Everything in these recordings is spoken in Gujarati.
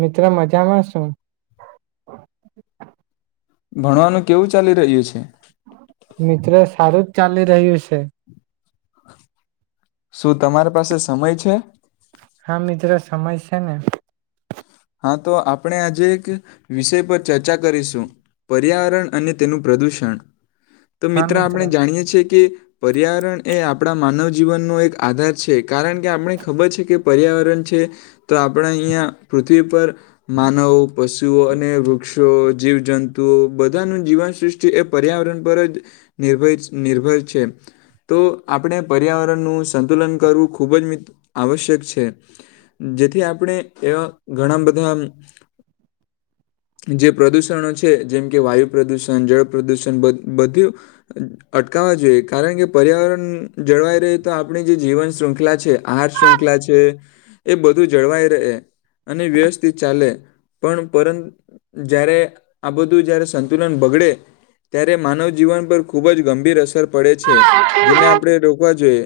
મિત્ર મજામાં સું. ભણવાનું કેવું ચાલી રહ્યું છે? ચાલી રહ્યું છે. શું તમારી પાસે સમય છે? હા મિત્ર સમય સે ને. હા તો આપણે આજે એક વિષય પર ચર્ચા કરીશું, પર્યાવરણ અને તેનું પ્રદુષણ. તો મિત્ર આપણે જાણીએ છીએ કે પર્યાવરણ એ આપણા માનવ જીવનનો એક આધાર છે કારણ કે આપણે ખબર છે કે પર્યાવરણ છે. તો આપણે અહીંયા પર માનવો પશુઓ અને વૃક્ષો જીવજંતુઓ બધાનું જીવન સૃષ્ટિ એ પર્યાવરણ પર જ નિર્ભય નિર્ભર છે. તો આપણે પર્યાવરણનું સંતુલન કરવું ખૂબ જ આવશ્યક છે. જેથી આપણે એ ઘણા બધા જે પ્રદૂષણો છે જેમ કે, વાયુ પ્રદૂષણ, જળ પ્રદુષણ, બધું અટકાવવા જોઈએ. કારણ કે, પર્યાવરણ જળવાઈ રહે તો આપણે જે જીવન શ્રૃંખલા છે, આહાર શ્રૃંખલા છે એ બધું જળવાય રહે. અને વ્યવસ્થિત ચાલે પણ પર જ્યારે આ બધું જ્યારે સંતુલન બગડે ત્યારે માનવ જીવન પર ખૂબ જ ગંભીર અસર પડે છે. જેને આપણે રોકવા જોઈએ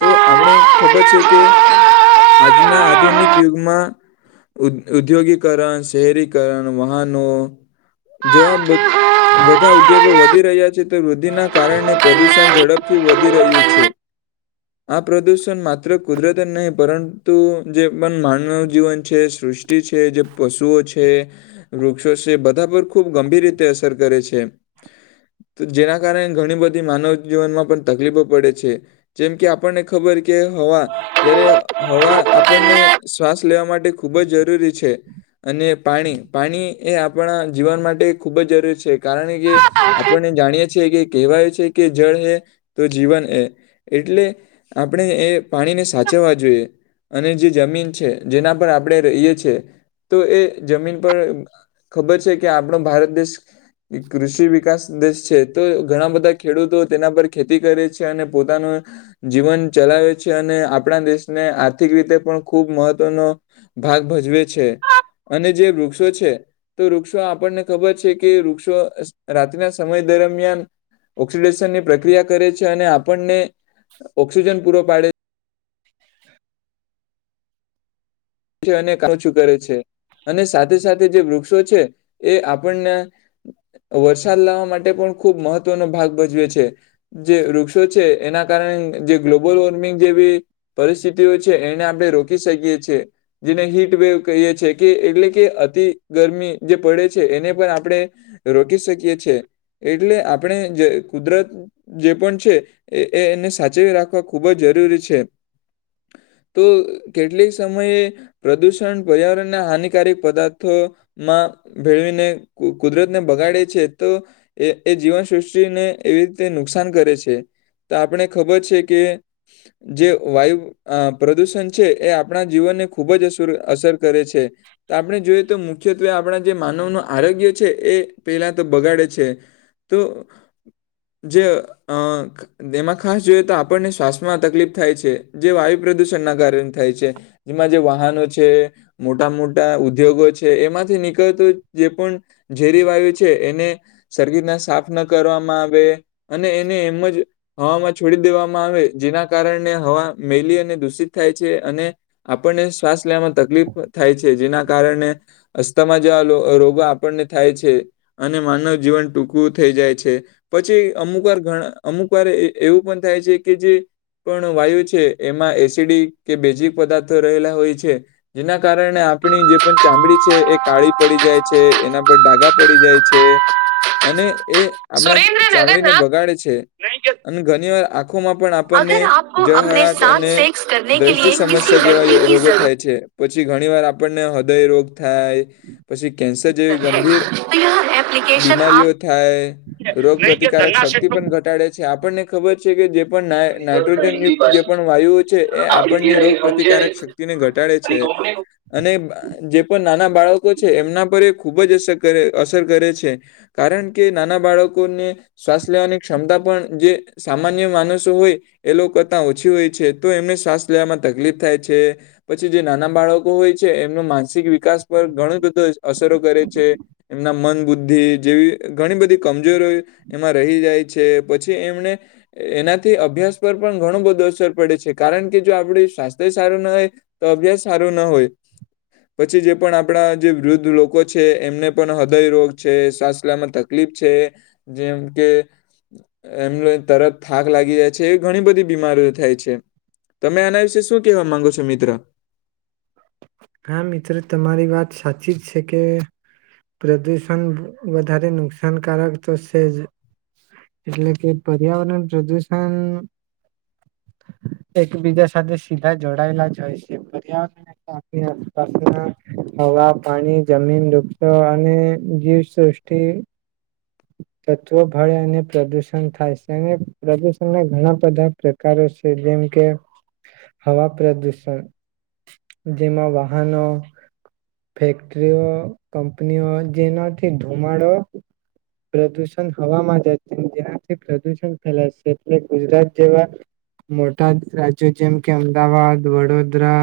તો આપણે ખબર છે કે આજના આધુનિક યુગમાં ઉદ્યોગીકરણ, શહેરીકરણ, વાહનો જો આ બધા ઉદ્યોગો વધી રહ્યા છે વૃદ્ધિના કારણે પ્રદુષણ ઝડપથી વધી રહ્યું છે. આ પ્રદુષણ માત્ર કુદરત નહીં પરંતુ જે પણ માનવ જીવન છે, શ્રુષ્ટિ છે, જે પશુઓ છે, વૃક્ષો છે બધા પર ખુબ ગંભીર રીતે અસર કરે છે. જેના કારણે ઘણી બધી માનવ જીવનમાં પણ તકલીફો પડે છે. જેમ કે આપણને ખબર કે હવા જયારે હવા આપણને શ્વાસ લેવા માટે ખૂબ જ જરૂરી છે અને પાણી, પાણી એ આપણા જીવન માટે ખૂબ જ જરૂરી છે. કારણ કે આપણને જાણીએ છીએ કે કેવાય છે કે જળ હે તો જીવન હે. એટલે આપણે એ પાણીને સાચવવા જોઈએ અને જે જમીન છે જેના પર આપ આપડે રહીએ છે તો એ જમીન પર ખબર છે કે આપણો ભારત દેશ કૃષિ વિકાસ દેશ છે. તો ઘણા બધા ખેડૂતો તેના પર ખેતી કરે છે અને પોતાનું જીવન ચલાવે છે અને આપણા દેશને આર્થિક રીતે પણ ખૂબ મહત્વનો ભાગ ભજવે છે અને જે વૃક્ષો છે તે વૃક્ષો આપણને ખબર છે કે વૃક્ષો રાત્રના સમય દરમિયાન ઓક્સિડેશનની પ્રક્રિયા કરે છે અને આપણને ઓક્સિજન પૂરો પાડે છે અને [inaudible] ઓછું કરે છે અને સાથે સાથે જે વૃક્ષો છે એ આપણને વરસાદ લાવવા માટે પણ ખૂબ મહત્વનો ભાગ ભજવે છે. જે વૃક્ષો છે એના કારણે જે ગ્લોબલ વોર્મિંગ જેવી પરિસ્થિતિઓ છે એને આપણે રોકી શકીએ છે. જેને હીટ વેવ કહીએ છે કે એટલે કે અતિ ગરમી જે પડે છે એને પણ આપણે રોકી શકીએ છે. એટલે આપણે જે કુદરત જે પણ છે એને સાચવી રાખવા ખૂબ જ જરૂરી છે. તો કેટલીક સમયે પ્રદૂષણ પર્યાવરણના હાનિકારક પદાર્થોમાં ભેળવીને કુદરતને બગાડે છે તો એ એ જીવન સૃષ્ટિને એવી રીતે નુકસાન કરે છે. તો આપણે ખબર છે કે જે વાયુ પ્રદૂષણ છે એ આપણા જીવનને ખૂબ જ શુરુ અસર કરે છે. તો આપણે જોઈએ તો મુ મુખ્યત્વે આપણા જે માનવનું આરોગ્ય છે એ પહેલા તો બગાડે છે. તો જે અઅ એમાં ખાસ જોઈએ તો આપણને શ્વાસમાં તકલીફ થાય છે. જે વાયુ પ્રદુષણના કારણે થાય છે. જેમાં જે વાહનો છે, મોટા મોટા ઉદ્યોગો છે, એમાંથી નીકળત જે પણ ઝેરી વાયુ છે એને [inaudible] ના સાફ ન કરવામાં આવે અને એને એમ જ હવામાં છોડી દેવામાં આવે, જેના કારણે હવા મેલી અને દૂષિત થાય છે અને આપણને શ્વાસ લેવામાં તકલીફ થાય છે. જેના કારણે અસ્થામાં જેવા રોગો આપણને થાય છે અને માનવ જીવન ટૂંકું થઈ જાય છે. પછી અમુક વાર ઘણા અમુક વાર એ એવું પણ થાય છે કે જે પણ વાયુ છે એમાં એસિડી કે બેઝિક પદાર્થ રહેલા હોય છે. જેના કારણે આપણી જે પણ ચામડી છે એ કાળી પડી જાય છે, એના પર ડાાગા પડી જાય છે અને એ આપણા ચામડીને બગાડે છે અને ઘણી વાર અગર આપકો આપને સાથ અને સેક્સ કરને કે દ્રષ્ટિ લિયે કિસી સમસ્યા જેવા રોગો થાય છે. પછી ઘણી વાર આપ આપણને હદય રોગ થાય, પછી કેન્સર જેવી ગંભીર બીમારીઓ થાય, રોગ પ્રતિકારક શક્તિ પણ ઘટાડે છે આપણને ખબર છે કે જે પણ નાઈટ્રોજન યુક્ત જે પણ વાયુઓ છે એ આપણને રોગ પ્રતિકારક શક્તિને ઘટાડે છે અને જે પણ નાના બાળકો છે એમના પર એ ખુબ જ અસર કરે અસર કરે છે કારણ કે નાના બાળકોને શ્વાસ લેવાની ક્ષમતા પણ જે સામાન્ય માણસો હોય એ લોકો કરતાં ઓછી હોય તો એમને શ્વાસ લેવામાં તકલીફ થાય છે, પછી જે નાના બાળકો હોય છે એમનો માનસિક વિકાસ પર ઘણ બધું અસરો કરે છે, એમના મન બુદ્ધિ જેવી ઘણી બધી કમજોરી એમાં રહી જાય છે, પછી એમને એનાથી અભ્યાસ પર પણ ઘણો બધો અસર પડે છે કારણ કે જો આપડે સ્વાસ્થ્ય સારું ન હોય તો અભ્યાસ સારો ન હોય. પછી જે પણ આપણા જે વૃદ્ધ લોકો છે એમને પણ હૃદય રોગ છે, સાસ લેવામાં તકલીફ છે, જેમ કે એમને તરત થાક લાગી જાય છે એવી ઘણી બધી બીમારીઓ થાય છે. તમે આના વિશે શું કહેવા માંગો છો મિત્ર? હા મિત્રો તમારી વાત સાચી જ છે, કે પ્રદુષણ વધારે નુકસાનકારક તો છે, જ એટલે કે પર્યાવરણ પ્રદુષણ એકબીજા સાથે સીધા જોડાયેલા જ હોય છે, પર્યાવરણ [unintelligible] આસપાસના હવા પાણી જમીન વુક્ષો અને જીવસૃષ્ટિ તત્વો ભળે અને પ્રદુષણ થાય છે, [unintelligible] પ્રદુષણના ઘણા બધા પ્રકારો છે, જેમ કે હવા પ્રદુષણ જેમાં વાહનો ફેક્ટરીઓ કંપનીઓ જેનાથી ધુમાડો પ્રદૂષણ હવામાં જ જેનાથી પ્રદુષણ ફેલાશે એટલે ગુજરાત જેવા મોટા રાજ્યો જેમ કે અમદાવાદ વડોદરા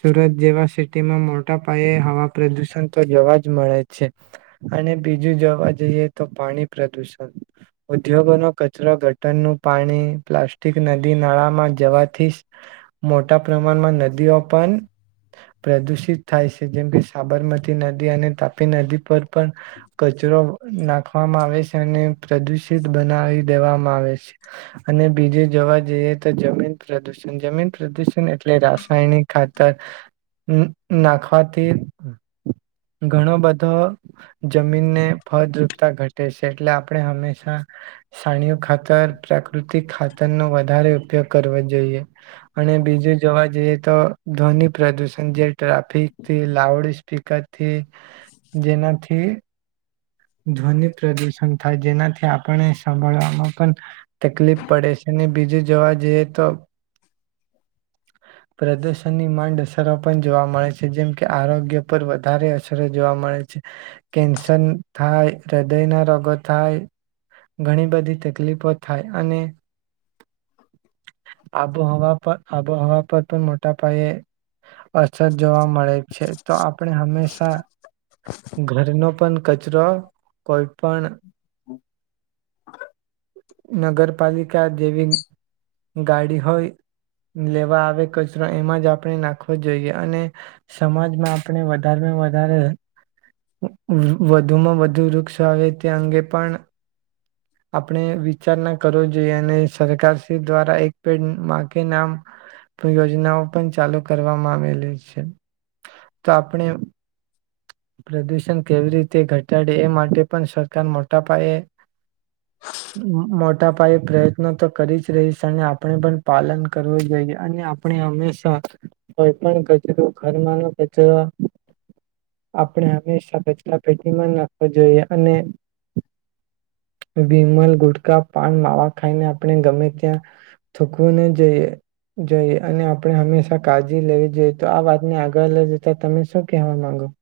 સુરત જેવા સિટીમાં મોટા પાયે હવા પ્રદુષણ તો જવા જ મળે છે, અને બીજું જવાજ જઈએ તો પાણી પ્રદુષણ ઉદ્યોગોનો કચરો [unintelligible] પાણી પ્લાસ્ટિક નદી નાળામાં જવાથી મોટા પ્રમાણમાં નદીઓ પણ પ્રદુષિત થાય છે, જેમ કે સાબરમતી નદી અને તાપી નદી પર પણ કચરો નાખવામાં આવે છે, અને પ્રદુષિત બનાવી દેવામાં આવે છે, અને બીજે જોવા જઈએ તો જમીન પ્રદુષણ જમીન પ્રદુષણ એટલે રાષ્ટ્ર [unintelligible] ખાતર નાખવાથી ઘણો બધા જમીનને ફળદ્રુપતા ઘટે છે, એટલે આપણે હંમેશા સાણીયુ. ખાતર પ્રાકૃતિક ખાતર નો [unintelligible] વધારે ઉપયોગ કરવો જોઈએ અને બીજું જોવા જઈએ તો ધ્વનિ પ્રદુષણ જે ટ્રાફિકથી લાઉડ સ્પીકરથી જેનાથી ધ્વનિ પ્રદુષણ થાય જેનાથી આપણને સાભળવામાં પણ તકલીફ પડે છે, અને બીજું જોવા જઈએ તો પ્રદર્શનની માંડ અસર. પણ જોવા મળે છે, જેમ કે આરોગ્ય પર વધારે અસરો જોવા મળે છે, કેન્સર થાય હૃદયના રોગો થાય ઘણી બધી તકલીફો થાય અને આબોહવા પર આબોહવા પર પણ મોટા પાયે અસર જોવા મળે છે, તો આપણે હંમેશા ઘરનો પણ [unintelligible] કચરો કોઈ પણ નગરપાલિકા જેવી ગાડી હોય લેવા આવે કચરો એમાં જ આપણે નાખવો જોઈએ, અને સમાજમાં આપણે વધારેમાં વધારે વધુમાં વધુ વૃક્ષો આવે તે અંગે પણ આપણે વિચારણા કરવો જોઈએ અને સરકાર શ્રી દ્વારા એક પેડ [unintelligible] યોજનાઓ પણ ચાલુ કરવામાં આવેલી છે, તો આપણે પ્રદુષણ કેવી રીતે ઘટાડે એ માટે પણ સરકાર મોટા પાયે મોટા પાયે પ્રયત્ન તો કરી જ રહીશ અને આપણે પણ પાલન કરવું જોઈએ, અને આપણે હમેશા કોઈ પણ કચરો ઘરમાંનો કચરો આપણે હંમેશા કચરા પેટીમાં નાખવો જોઈએ અને વિમલ ગુટકા પાન માવા ખાઈને આપણે ગમે ત્યાં થૂકવું ન જોઈએ જોઈએ અને આપણે હંમેશા કાળજી લેવી જોઈએ તો આ વાતને આગળ લઈ જતા તમે શું કહેવા માંગો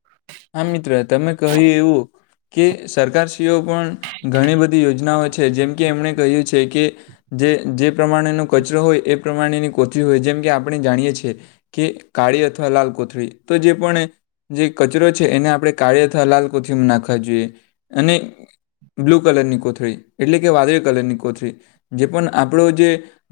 હા મિત્ર તમે કહ્યું એવું. કે સરકાર [unintelligible] પણ ઘણી બધી યોજનાઓ છે, જેમ કે એમણે કહ્યું. કે જે પ્રમાણેનો કચરો હોય એ પ્રમાણેની કોથળી હોય જેમ કે આપણે જાણીએ છીએ, કે કાળી અથવા લાલ કોથળી તો જે પણ જે કચરો છે એને આપણે કાળીથા લાલ કોથળીમાં નાખવા જોઈએ અને બ્લુ કલરની કોથળી એટલે કે વાદળી કલરની કોથળી જે પણ આપણો જે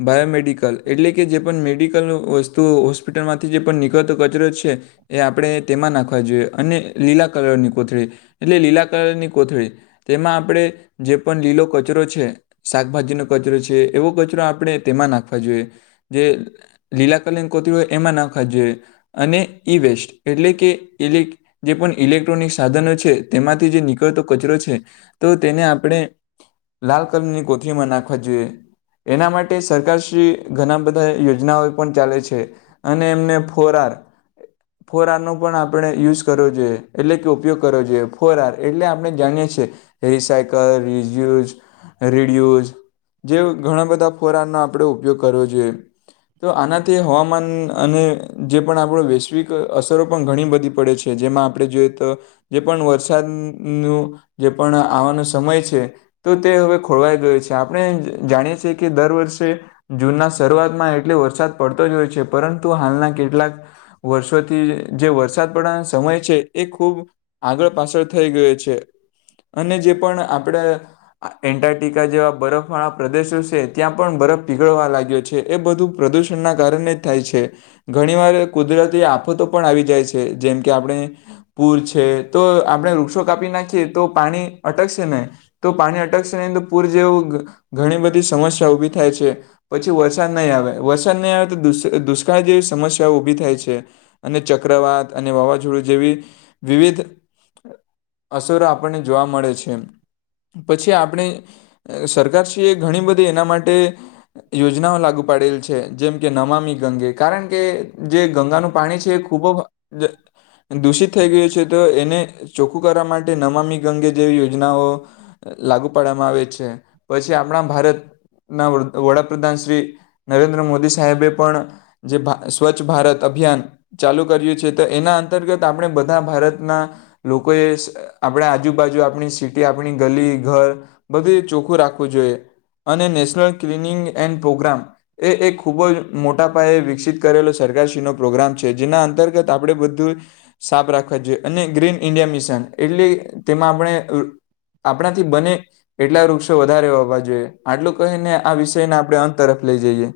બાયોમેડિકલ એટલે કે જે પણ મેડિકલ વસ્તુ હોસ્પિટલમાંથી જે પણ નીકળતો કચરો છે એ આપણે તેમાં નાખવો જોઈએ. અને લીલા કલરની કોથળી એટલે લીલા કલરની કોથળી તેમાં આપણે જે પણ લીલો કચરો છે શાકભાજીનો કચરો છે એવો કચરો આપણે તેમાં નાખવા જોઈએ જે લીલા કલરની કોથળી હોય એમાં નાખવા જોઈએ અને ઇ વેસ્ટ એટલે કે એલી જે પણ ઇલેક્ટ્રોનિક સાધનો છે, તેમાંથી જે નીકળતો કચરો છે, તો તેને આપણે લાલ કલરની કોથરીમાં નાખવા જોઈએ, એના માટે સરકાર શ્રી ઘણા બધા યોજનાઓ પણ ચાલે છે, અને એમને ફોર આર ફોર આર નો પણ આપણે યુઝ કરવો જોઈએ એટલે કે ઉપયોગ કરવો જોઈએ, ફોરઆર એટલે આપણે જાણીએ છીએ રિસાયકલ રીઝુઝ રીડયુઝ જે ઘણા બધા ફોર આરનો આપણે ઉપયોગ કરવો જોઈએ તો આનાથી હવામાન અને જે પણ આપણો વૈશ્વિક અસરો પણ ઘણી બધી પડે છે. જેમાં આપણે જોઈએ તો જે પણ વરસાદ [unintelligible] જે પણ આવાનો સમય છે, તો તે હવે ખોળવાઈ ગયો છે, આપણે જાણીએ છીએ કે દર વર્ષે જૂનના શરૂઆતમાં એટલે વરસાદ પડતો જ હોય છે, પરંતુ હાલના કેટલાક વર્ષોથી જે વરસાદ પડવા સમય છે, એ ખૂબ આગળ પાછળ થઈ ગયો છે, અને જે પણ આપણે એન્ટારક્ટિકા જેવા બરફવાળા પ્રદેશો છે, ત્યાં પણ બરફ પીગળવા લાગ્યો છે, એ બધું પ્રદૂષણના કારણે જ થાય છે, ઘણીવાર કુદરતી આફતો પણ આવી જાય છે, જેમ કે આપણે પૂર છે, તો આપણે વૃક્ષો કાપી નાખીએ તો પાણી અટકશે નહીં તો પાણી અટકશે નહી તો પૂર જેવું ઘણી બધી સમસ્યા ઊભી થાય છે. પછી વરસાદ નહીં આવે. વરસાદ નહીં આવે તો [unintelligible] દુષ્કાળ જેવી સમસ્યાઓ ઉભી થાય છ,. અને ચક્રવાત અને વાવાઝો જેવી વિવિધ અસરો આપણને જોવા મળે છે, પછી આપણે સરકારશ્રી એ ઘણી બધી એના માટે યોજનાઓ લાગુ પાડેલી છે. જેમ કે નમામી ગંગે કારણ કે જે ગંગાનું પાણી છે એ ખૂબ દૂષિત થઈ ગયું છે, તો એને ચોખ્ખું કરવા માટે નમામી ગંગે જેવી યો યોજનાઓ લાગુ [unintelligible] આવે છે, પછી આપણા ભારત ના વડાપ્રધાન શ્રી નરેન્દ્ર મોદી સાહેબે પણ જે સ્વચ્છ ભારત અભિયાન ચાલુ કર્યું છે, તો એના અંતર્ગત આપણે બધા ભારતના લોકોએ આપણા આજુબાજુ આપણી સિટી આપણી ગલી ઘર બધું ચોખ્ખું રાખવું જોઈએ અને નેશનલ ક્લિનિંગ એન્ડ પ્રોગ્રામ એ એક ખૂબ જ મોટા પાયે વિકસિત કરેલો સરકારશ્રીનો પ્રોગ્રામ છે, જેના અંતર્ગત આપણે બધું સાફ રાખવા જોઈએ અને ગ્રીન ઈન્ડિયા મિશન એટલે તેમાં આપણે [unintelligible] આપણાથી બને એટલા વૃક્ષો વધારે હોવા જોઈએ આટલું કહીને આ વિષયને આપણે અંત તરફ લઈ જઈએ.